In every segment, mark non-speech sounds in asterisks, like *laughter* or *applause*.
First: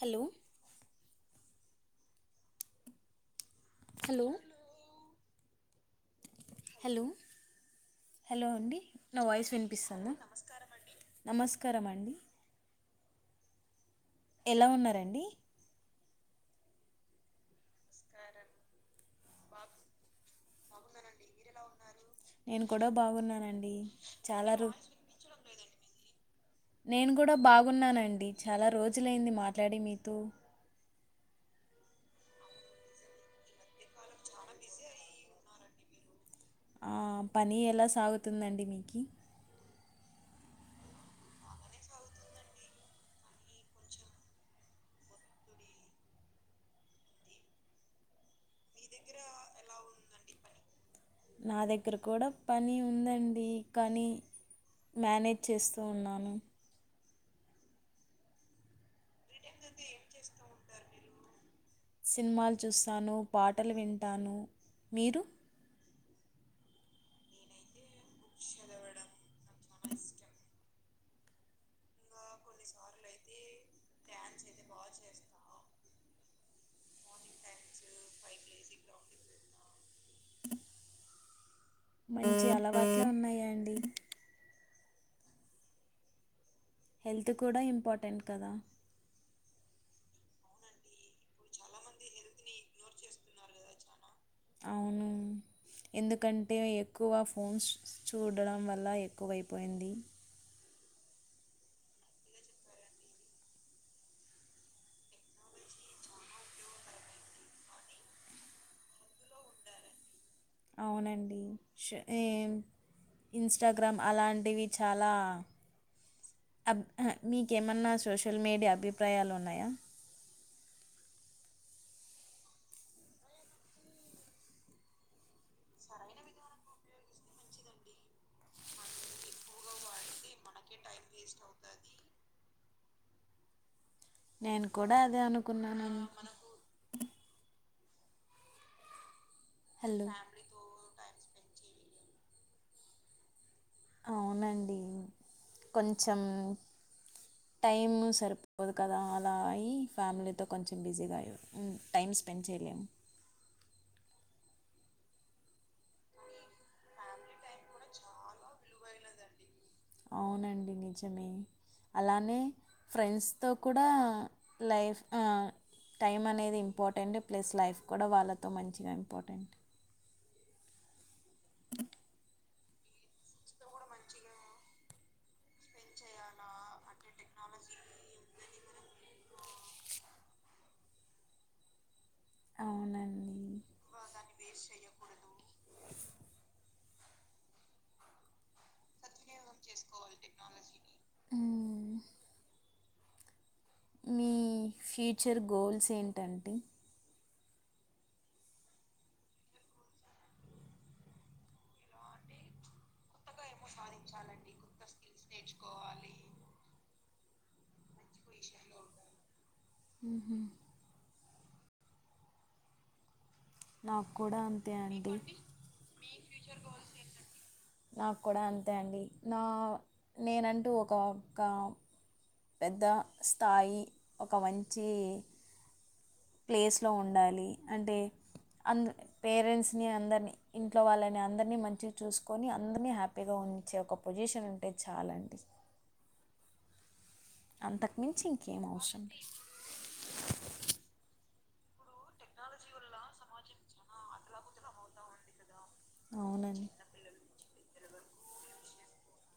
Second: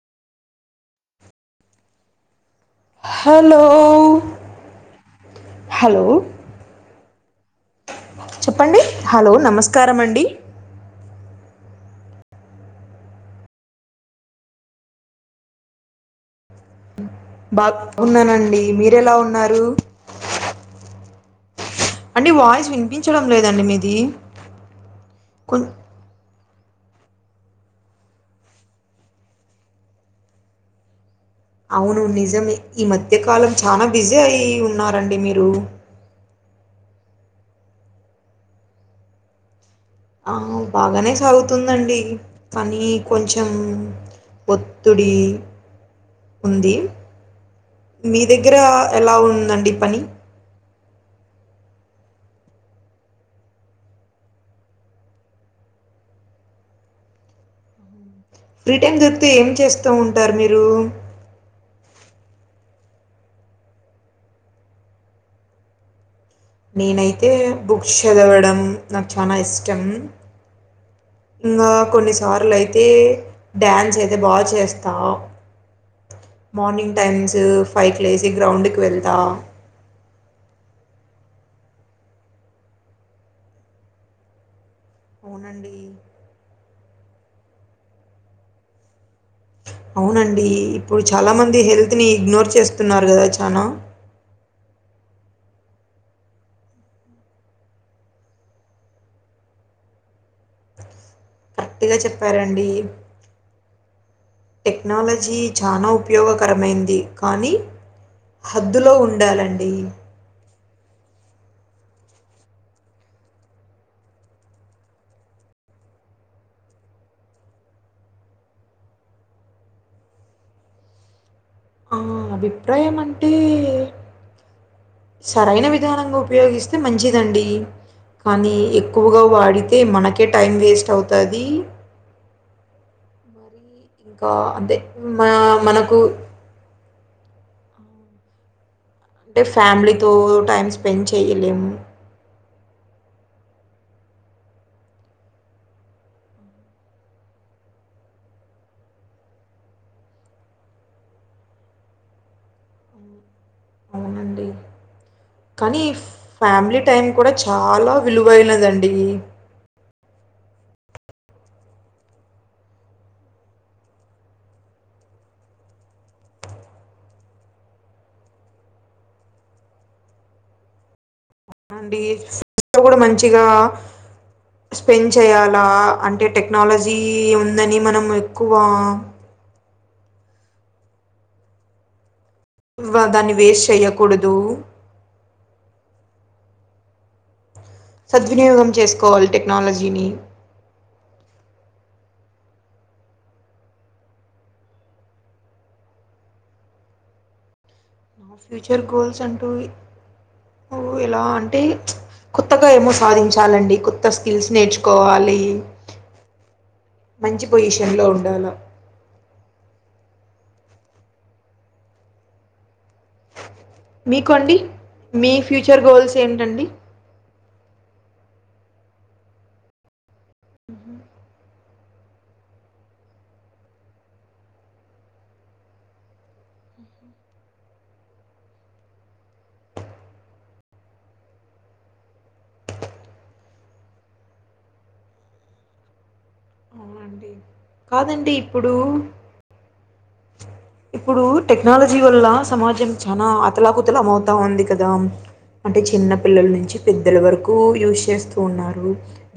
Hello hello hello hello hello hello అండి చెప్పండి నా హలో వాయిస్ నమస్కారం వినిపిస్తందా అండి నమస్కారం అండి ఎలా ఉన్నారండి బాప్ గున్నానండి మీరేలా ఉన్నారు అండి నేను వాయిస్ కూడా వినిపించడం బాగున్నానండి చాలా రొ కుల్ నేను కూడా బాగున్నానండి చాలా రోజులైంది మాట్లాడి మీతో అవును నిజమే ఈ మధ్యకాలం చానా బిజీ అయి ఉన్నారండి మీరు ఆ పని ఎలా సాగుతుందండి మీకి ఆ బాగానే సాగుతుందండి పనీ కొంచెం ఒత్తిడి ఉంది మీ దగ్గర ఎలా ఉందండి పని నా దగ్గర కూడా పని ఉందండి కనీ మ్యానేజ్ చేస్తూ ఉన్నాను ఫ్రీ టైమ్ దొరికితే ఏం చేస్తూ ఉంటారు మీరు సిన్మాలు చూస్తాను పాటలు వింటాను మీరు నేనైతే బుక్స్ చదవడం నాకు చానా ఇష్టం ఇంగా కొన్నిసార్లు అయితే డ్యాన్స్ అయితే బాగా చేస్తా మార్నింగ్ టైమ్స్ ఫైవ్ కి లేసి గ్రౌండ్ కి వెళ్తా మంచి అలవాట్లే ఉన్నాయా అండి అవునండి హెల్త్ కూడా ఇంపార్టెంట్ కదా అవునండి ఇప్పుడు చాలా మంది హెల్త్ ని ఇగ్నోర్ చేస్తున్నారు కదా చానా అవును ఎందుకంటే ఎక్కువ ఫోన్స్ చూడడం వల్ల ఎక్కువైపోయింది కర్క్ట్ గా చెప్పారండి టెక్నాలజీ చానా ఉపయోగకరమైంది కానీ హద్దులో ఉండాలండి అవునండి షా ఏం ఇంస్టాగ్రామ్ అలాంటివి చాలా అబ్ హ మీకేమన్నా సోషల్ మీడియా అభిప్రాయాలున్నాయా ఆ బిట్టు ఏమంటే? సరైన విధానంగా ఉపయోగిస్తే మంచిదండి. కానీ ఎక్కువగా వాడితే మనకే టైం వేస్ట్ అవుతాది. మరి ఇంకా నేను అదే కూడా మా మనకు అనుకున్నానండి అంటే హలో ఫ్యామిలీతో టైం స్పెండ్ చేయలేము. అవునండి కొంచెం టైమ్ సరిపోదు కదా అలా అయి ఫ్యామిలీతో కొంచెం బిజీగా అయి మ్ టైమ్ స్పెండ్ చేయలేము. హ్మ్. అవునండి. కానీ ఫ్యామిలీ టైం కూడా చాలా విలువైనదండి. అవునండి నిజమే అలానే ఫ్రెండ్స్ తో కూడా లైఫ్ ఆ టైం అనేది ఇంపార్టెంట్ ప్లస్ లైఫ్ కూడా వాళ్ళతో మంచిగా ఇంపార్టెంట్ అవుఅండి ఇంత కూడా మంచిగా స్పెండ్ చేయాలా అంటే టెక్నాలజీ ఉందని మనం ఎక్కువ వ అవునండి. దాన్ని వేస్ట్ చెయ్యకూడదు. సద్వినియోగం చేసుకోవాలి టెక్నాలజీని హ్మ్. మీ ఫ్యూచర్ గోల్స్ ఏంటంటే? మా ఫ్యూచర్ గోల్స్ అంటంటూ ఉ ఎలా అంటే కొత్తగా ఏమో సాధించాలండి కొత్త స్కిల్స్ నేర్చుకోవాలి మంచి పొజిషన్ లో ఉండాల ఉహ నాకు మీకు కూడా అండి అంతే అండి. మీ ఫ్యూచర్ గోల్స్ ఏంటండి? నాకు కూడా అంతే అండి నా నేనంటూ ఒక మ్మ్. కా పెద్ద స్థాయి ఒక మంచి ప్లేస్లో ఉండాలి అంటే అంద పేరెంట్స్ని అందరిని ఇంట్లో వాళ్ళని అందరినీ మంచిగా చూసుకొని అందరినీ హ్యాపీగా ఉం చే పొజిషన్ ఉంటే చాలండి అవునండి అంతకుమించి కాదండి ఇంకేం ఇప్పుడు అవసరం లేదు ఇప్పుడు టెక్నాలజీ వల్ల సమాజం చానా అతలాకుతలమవుతా ఉంది కదా అంటే చిన్న పిల్లల అవునండి నుంచి పెద్దల వరకు యూజ్ చేస్తూ ఉన్నారు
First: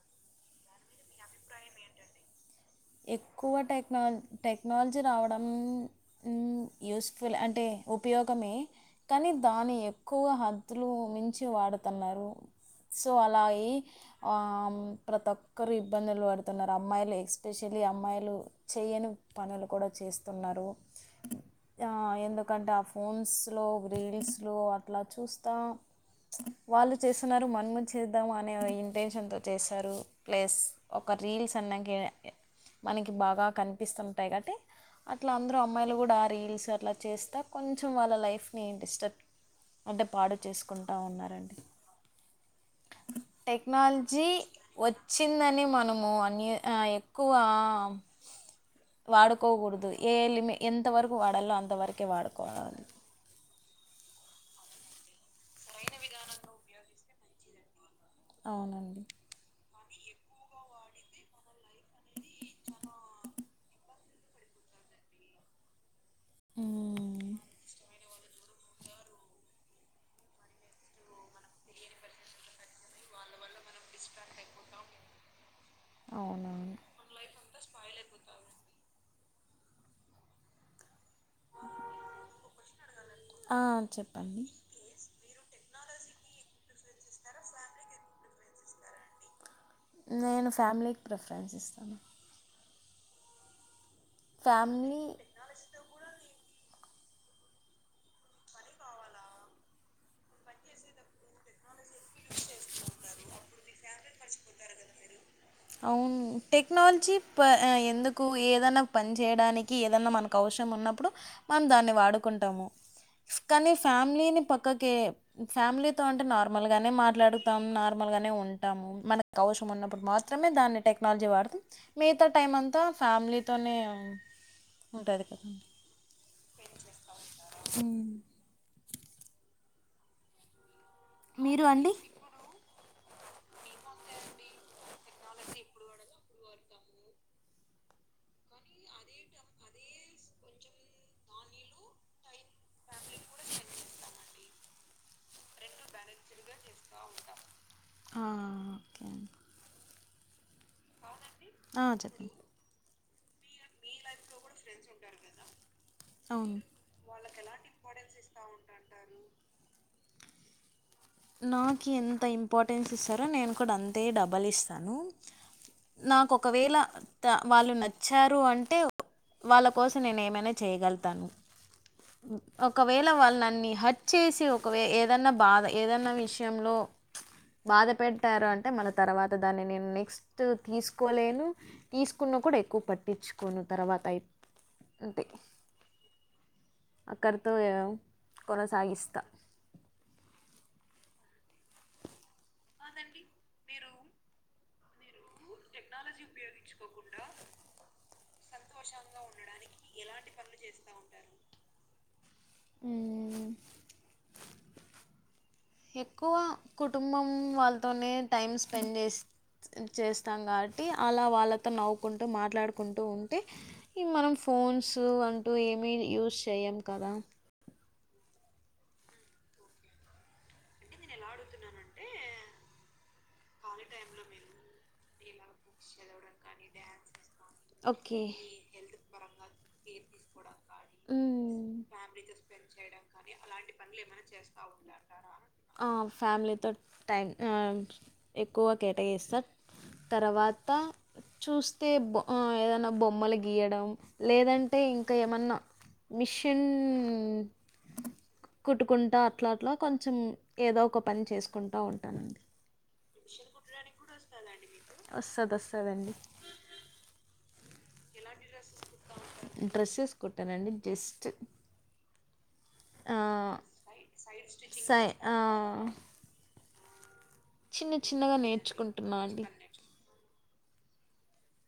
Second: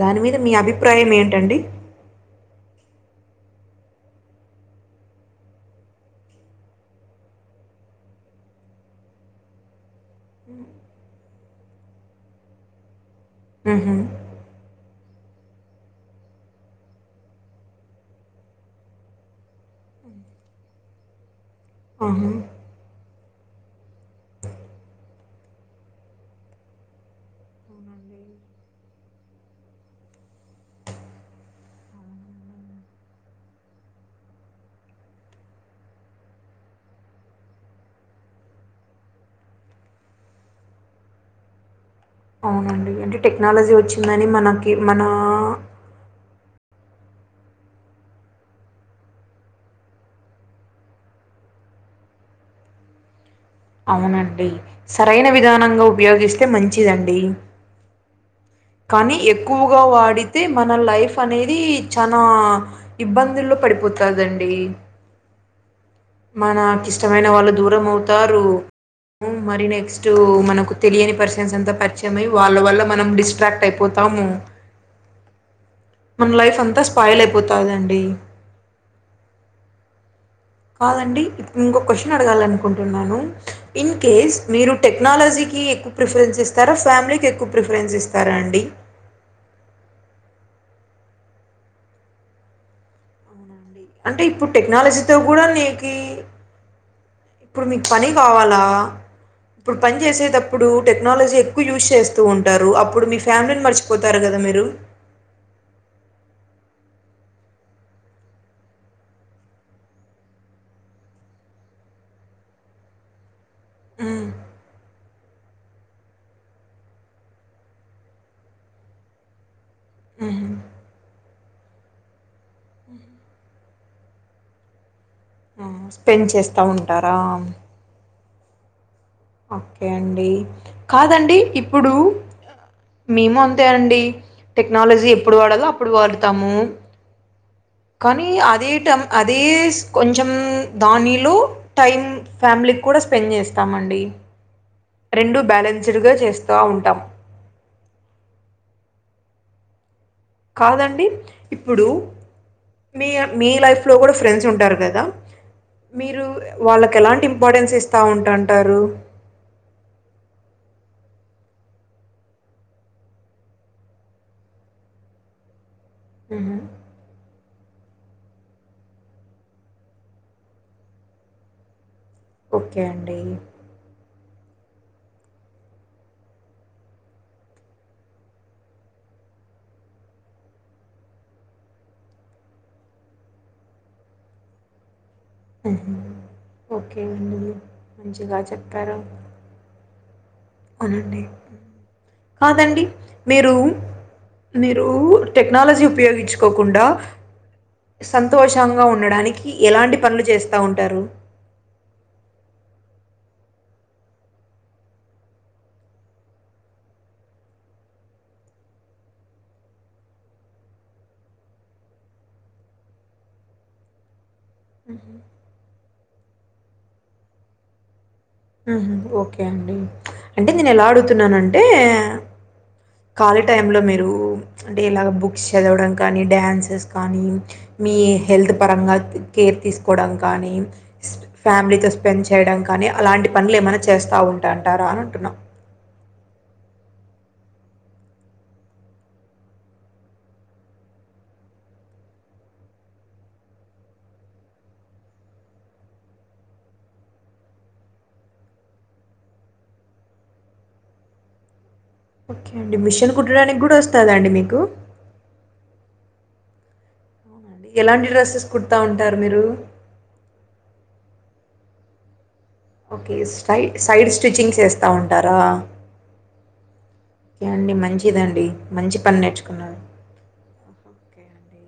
దాని మీద మీ అభిప్రాయం ఏంటండీ? కువ టై టెక్నాలజీ రావడం హు హు యూసఫుల్ అంటే ఉపయో గమే కానీ దాని ఎక్కువ మ్మ్. హద్దులు మించి వాడుతున్నారు. సో అలా ఆయి మ్మ్. ఆమ్ ప్రతి ఒక్కరు ఇబ్బందులు పడుతున్నారు అమ్మాయిలు ఎక్స్ ఎస్పెషలీ అమ్మాయిలు చేయని పనులు కూడా చేస్తున్నారు. యా ఆహా. ఎందుకంటే ఆ ఫోన్స్లో రీల్స్లో అట్లా చూస్తా వాళ్ళు చేస్తున్నారు మన ముంచి చేద్దాం అనే ఇంటెన్షన్ తో చేస్తారు ప్లస్ ఒక రీల్స్ అన్నాకె అవునండి. మనకి బాగా కనిపిస్తుంటాయి కాబట్టి అట్లా అందరూ అమ్మాయిలు కూడా ఆ రీల్స్ అట్లా చేస్తా కొంచెం వాళ్ళ లైఫ్ ని డిస్టర్బ్ అంటే పాడు చేసుకుంటా ఉన్నారండి. అవునండి. అంటే టెక్నాలజీ వచ్చిందని మనకి మన వచ్చిందని మనము అని ఆయ్ క్కువ వాడుకోకూడదు ఏ లిమిఎంతవరకు వాడాలో అంతవరకే వాడుకోవాలి. అవునండి సరైన విధానంగా ఉపయోగిస్తే మంచిదండి. అవునండి ఎక్కువ వాడితే మన లైఫ్ అనేది చనా ఇబ్బందుల్లో పడిపోతదండి అ *inaudible* మన కిష్టమైన మ్మ్. వాళ్ళు దూరం అవుతారు హు మరి నెక్స్ట్ మనకు తెలియని పర్షన్స్ అంత పరిచయమై వాళ్ళ వల్ల మనం డిస్ట్రాక్ట్ అయిపోతాం తము *inaudible* *inaudible* మన లైఫ్ అవునవును అంతా స్పాయిల్ అయిపోతాదండి కాదండి ఇంగొక క్వశ్చన్ అడగాలనుకుంటున్నాను ఆ, ఇన్ కేస్ చెప్పండి మీరు టెక్నాలజీకి ఎక్కు ప్రిఫరెన్స్ ఇస్తారా ఫ్యామిలీ కి ఎక్కువ ప్రిఫరెన్స్ ఇస్తారా అండి నేను ఫ్యామిలీకి ప్రిఫరెన్స్ ఇస్తాను అవునండి. అంటే ఇప్పుడు ఫ్యామిలీ టెక్నాలజీతో కూడా నీకి ఇప్పుడు మీకు పని కావాలా ఇప్పుడు పని చేసేటప్పుడు టెక్నాలజీ ఎక్కువ యూజ్ చేస్తూ ఉంటారు అప్పుడు మీ ఫ్యామిలీని మర్చిపోతారు కదా మీరు మీరు అవును టెక్నాలజీ ప ఎందుకు ఏదన్నా పని చేేయడానికి ఏదన్నా మనకు అవ్ స్రం ఉన్నప్పుడు మనం దాన్ని వాడుకుంటాము కానీ హ్మ్. ఫ్యామిలీని పక్కకే ఫ్యామిలీతో అంటే నార్మల్ గానే మాట్లాడుతాం నార్మల్ నార్మల్ గానే ఉంటాము మన అవస్రం ఉన్నప్పుడు మాత్రం హుహు. మాత్రమే దాన్ని టెక్నాలజీ వాడుతాం మిగతా టైం అంతా ఫ్యామిలీతోనే అ ఉంటాది కద ఆ! స్పెండ్ చేస్తా ఉంటారా హ్మ్. ఓకే అండి కాదండి మీరు ఇప్పుడు అండి? మేము అంతే అండి టెక్నాలజీ ఎప్పుడు వాడలో అప్పుడు వాడతాము కానీ అదే టైం అదే కొంచెం దానిలో టైం ఫ్యామిలీ కూడా స్పెండ్ చేస్తామండి రెండు బ్యాలెన్స్డుగా చేస్తా ఉంటాం ఆ! ఓకే అండి. కాదండి ఆ! ఇప్పుడు చెప్పండి. మీ మీ లైఫ్ లో కూడా ఫ్రెండ్స్ ఉంటారు కదా మీరు అవును. వాళ్ళకి ఎలాంటి ఇంపార్టెన్స్ ఇస్తా ఉంటంటారు నాకు ఎంత ఇంపార్టెన్స్ ఇస్తారో నేను కూడా అంతే డబల్ ఇస్తాను నాకు ఒకవేళ త వాళ్ళు నచ్చారు అంటే వాళ్ళ కోసం నేను ఏమైనా చేయగలుగుతాను ఓకే ఒకవేళ అండి. వాల్లు న్నన్ని హట్ చేసి ఒకవే ఏదన్నా బాధ ఏదన్నా విషయంలో బాధపెట్టారు అంటే మన తర్వాత దాన్ని నేను నెక్స్ట్ తీసుకోలేను తీసుకు ను కూడా ఎక్కువ పట్టించుకోను తర్వాత అయి అంతే ఉ ఓకే అండి అక్కడితో ఆ, మంచిగా చెప్పారు కొనసాగిస్తా అవునండి కాదండి మీరు మీరూ టెక్నాలజీ ఉపయోగించుకోకుండా సంతోషంగా ఉండడానికి ఎలాంటి పనులు చేస్తా ఉంటారు ఆ ఎక్కువ కుటుంబం వాళ్ళతోనే టైం స్పెండ్ చేసి చేస్తాం కాబట్టి అలా వాళ్ళతో నవ్వుకుంటూ మాట్లాడుకుంటూ ఉంటే ఈ మనం ఫోన్స్ హుహు. అంటూ ఏమీ యూస్ చేయ్యం కదా ఊ ఓకే అండి అంటే నేను ఎలా అడుగుతున్నానంటే ఖాళీ టైంలో మీరు అంటే ఇలాగ బుక్స్ చదవడం కానీ డ్యాన్సెస్ కానీ మీ ఓకే హెల్త్ పరంగా కేర్ తీసుకోవడం కానీ ఫ్యామిలీతో స్పెండ్ చేయడం కానీ అలాంటి అలాంటి పనులేమైనా పనులు ఏమైనా ఉంటా చేస్తా అంటారా అనంటున్నా. ఉంటారా ఆ ఫ్యామిలీతో టైం ఎక్కువ కేటాయిస్తా తర్వాత చూస్తే బో ఏదన్నా బొమ్మలు గీయడం లేదంటే ఇంకా ఏమన్నా మిషిన్ కుట్టుకుంటా అట్లా అట్లా కొంచెం ఏదో ఒక పని చేసుకుంటా ఉంట ఓకే అండి మిషన్ కుట్టడానికి కూడా వస్తుందండి మీకు వస్తాడండి అవునండి. ఎలాంటి డ్రెసెస్ కుడతా ఉంటారు మీరు? డ్రెస్సెస్ కొట్టానండి జస్ట్ ఆ, ఓకే సై సైడ్ స్టిచ్చింగ్స్ వేస్తా సై ఆ, ఉంటారా ఓకే అండి చిన్న చిన్నగా మంచిదండి మంచి పని నేర్చుకుంటున్నా అండి నేర్చుకున్నారు అండి.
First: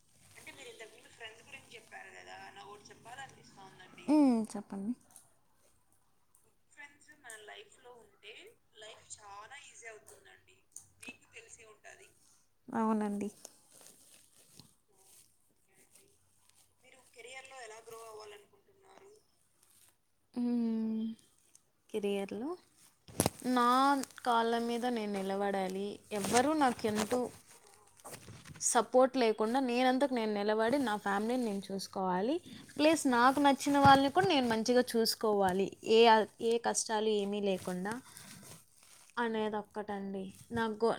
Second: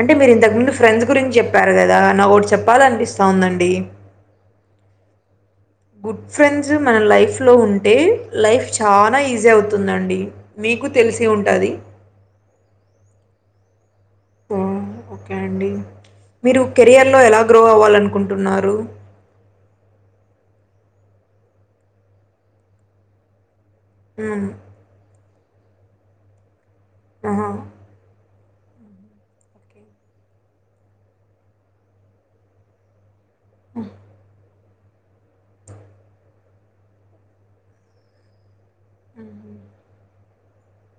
అంటే మీరు ఇంతకుముందు ఫ్రెండ్స్ గురించి చెప్పారు కదా నా ఒకటి చెప్పాల అనిపిస్తా ఉందండి మ్మ్, చెప్పండి గుడ్ ఫ్రెండ్ మన లైఫ్ లో ఉంటే లైఫ్ చాలా ఈజీ అవుతుందండి మీకు తెలిసే ఉంటుంది అవునండి ఉమ్ ఓకే అండి మీరు కెరియర్లో ఎలా గ్రో అవ్వాలనుకుంటున్నారు కెరియర్లు నా హ్మ్. కాళ్ళ మీద నేను నిలబడ ఉండాలి ఎవరు నాకు ఎంతో ఆహా! సపోర్ట్ లేకుండా ఓకే. నేనందుకు నేను నిలబడి నా ఫ్యామిలీని నేను చూసుకోవాలి ప్లస్ నాకు నచ్చిన హ్మ్. వాళ్ళని కూడా నేను మంచిగా చూసుకోవాలి ఏ ఏ కష్టాలు ఏమీ లేకుండా హుహు. అనేదిక్కటండి న గో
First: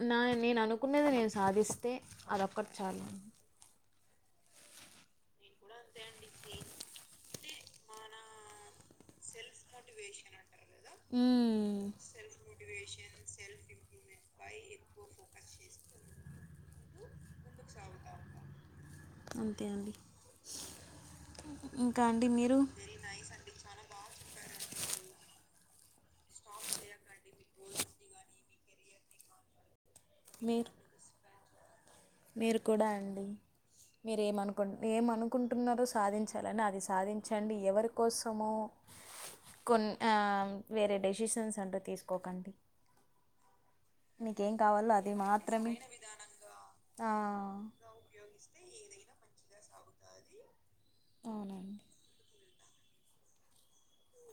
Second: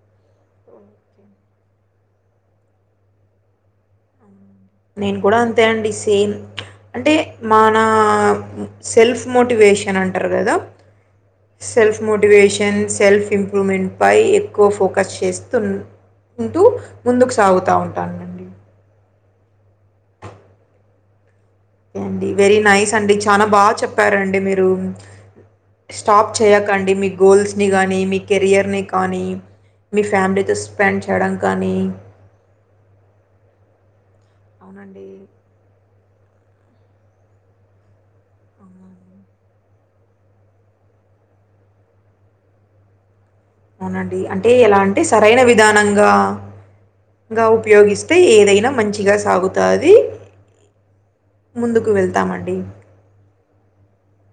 నేను అనుకున్నది ఓకే. నేను సాధిస్తే అదొక్కటి చాలు నేను కూడా అంతే అండి సేమ్ అంటే మన సెల్ఫ్ మోటివేషన్ అంటారు కదా మ్మ్. సెల్ఫ్ మోటివేషన్ సెల్ఫ్ ఇంప్రూవ్మెంట్ పై ఎక్కువ ఫోకస్ చేస్తు ఉంటూ ముందుకు సాగుతా ఉంటాన అండి అంతే అండి ఇంకా అండి వెరీ మీరు నైస్ అండి చాలా బాగా చెప్పారండి మీరు స్టాప్ చేయకండి మీ గోల్స్ని కానీ మీ కెరియర్ని కానీ మీ ఫ్యామిలీతో మీరు స్పెండ్ చేయడం కానీ మీరు కూడా అండి మీరు ఏమకు అవునండి. ఏనుకుంటున్నారో సాధించాలని అది సాధించండి ఎవరి కోసమ అవును. కొన్ని వేరే డెసిషన్స్ అంటూ తీసుకోకండి అవునండి అంటే మీకేం ఎలా కావాలో అంటే అది సరైన మాత్రమే విధానంగా ఆ, గా ఉపయోగిస్తే ఏదైనా మంచిగా సా అతాది అవునండి ముందుకు వెళ్తామండి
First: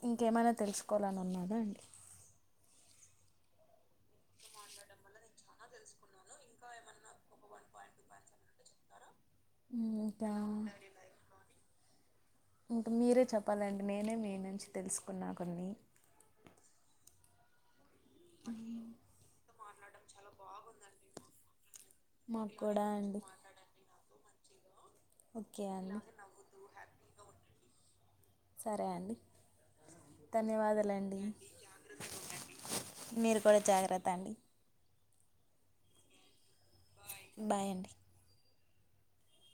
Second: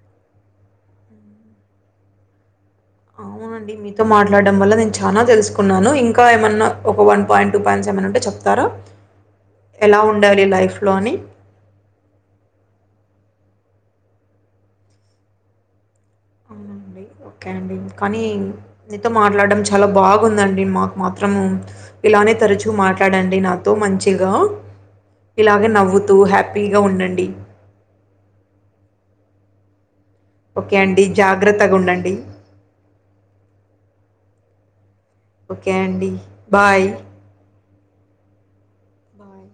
ఇంకేమైనా తెలుసుకోవాలని ఉన్నాదా అవునండి మీతో మాట్లాడడం వల్ల నేను చాలా తెలుసుకున్నాను ఇంకా ఏమన్నా ఒక వన్ పాయింట్ టూ పాయింట్స్ ఎమన్నుంటే చెప్తారా ఎలా ఇంకా ఉండాలి లైఫ్ లో అని ఇంకా మీరే చెప్పాలండి నేనే మీ నుంచి తెలుసుకున్నా కొన్ని అవునండి ఓకే అండి కానీ నీతో మాట్లాడం చాలా బాగుందండి మాకు మాత్రం ఇలానే మాకు తరచు మాట్ కూడా అండి మాట్లాడండి నాతో మంచిగా ఓకే ఇలాగే అండి నవ్వుతూ హ్యాపీగా ఉండండి సరే అండి ఓకే అండి. ధన్యవాదాలండి జాగ్రత్తగుండండి. మీరు కూడా జాగ్రత్త అండి ఒకె అండి బాయ్. బాయండి బాయ్.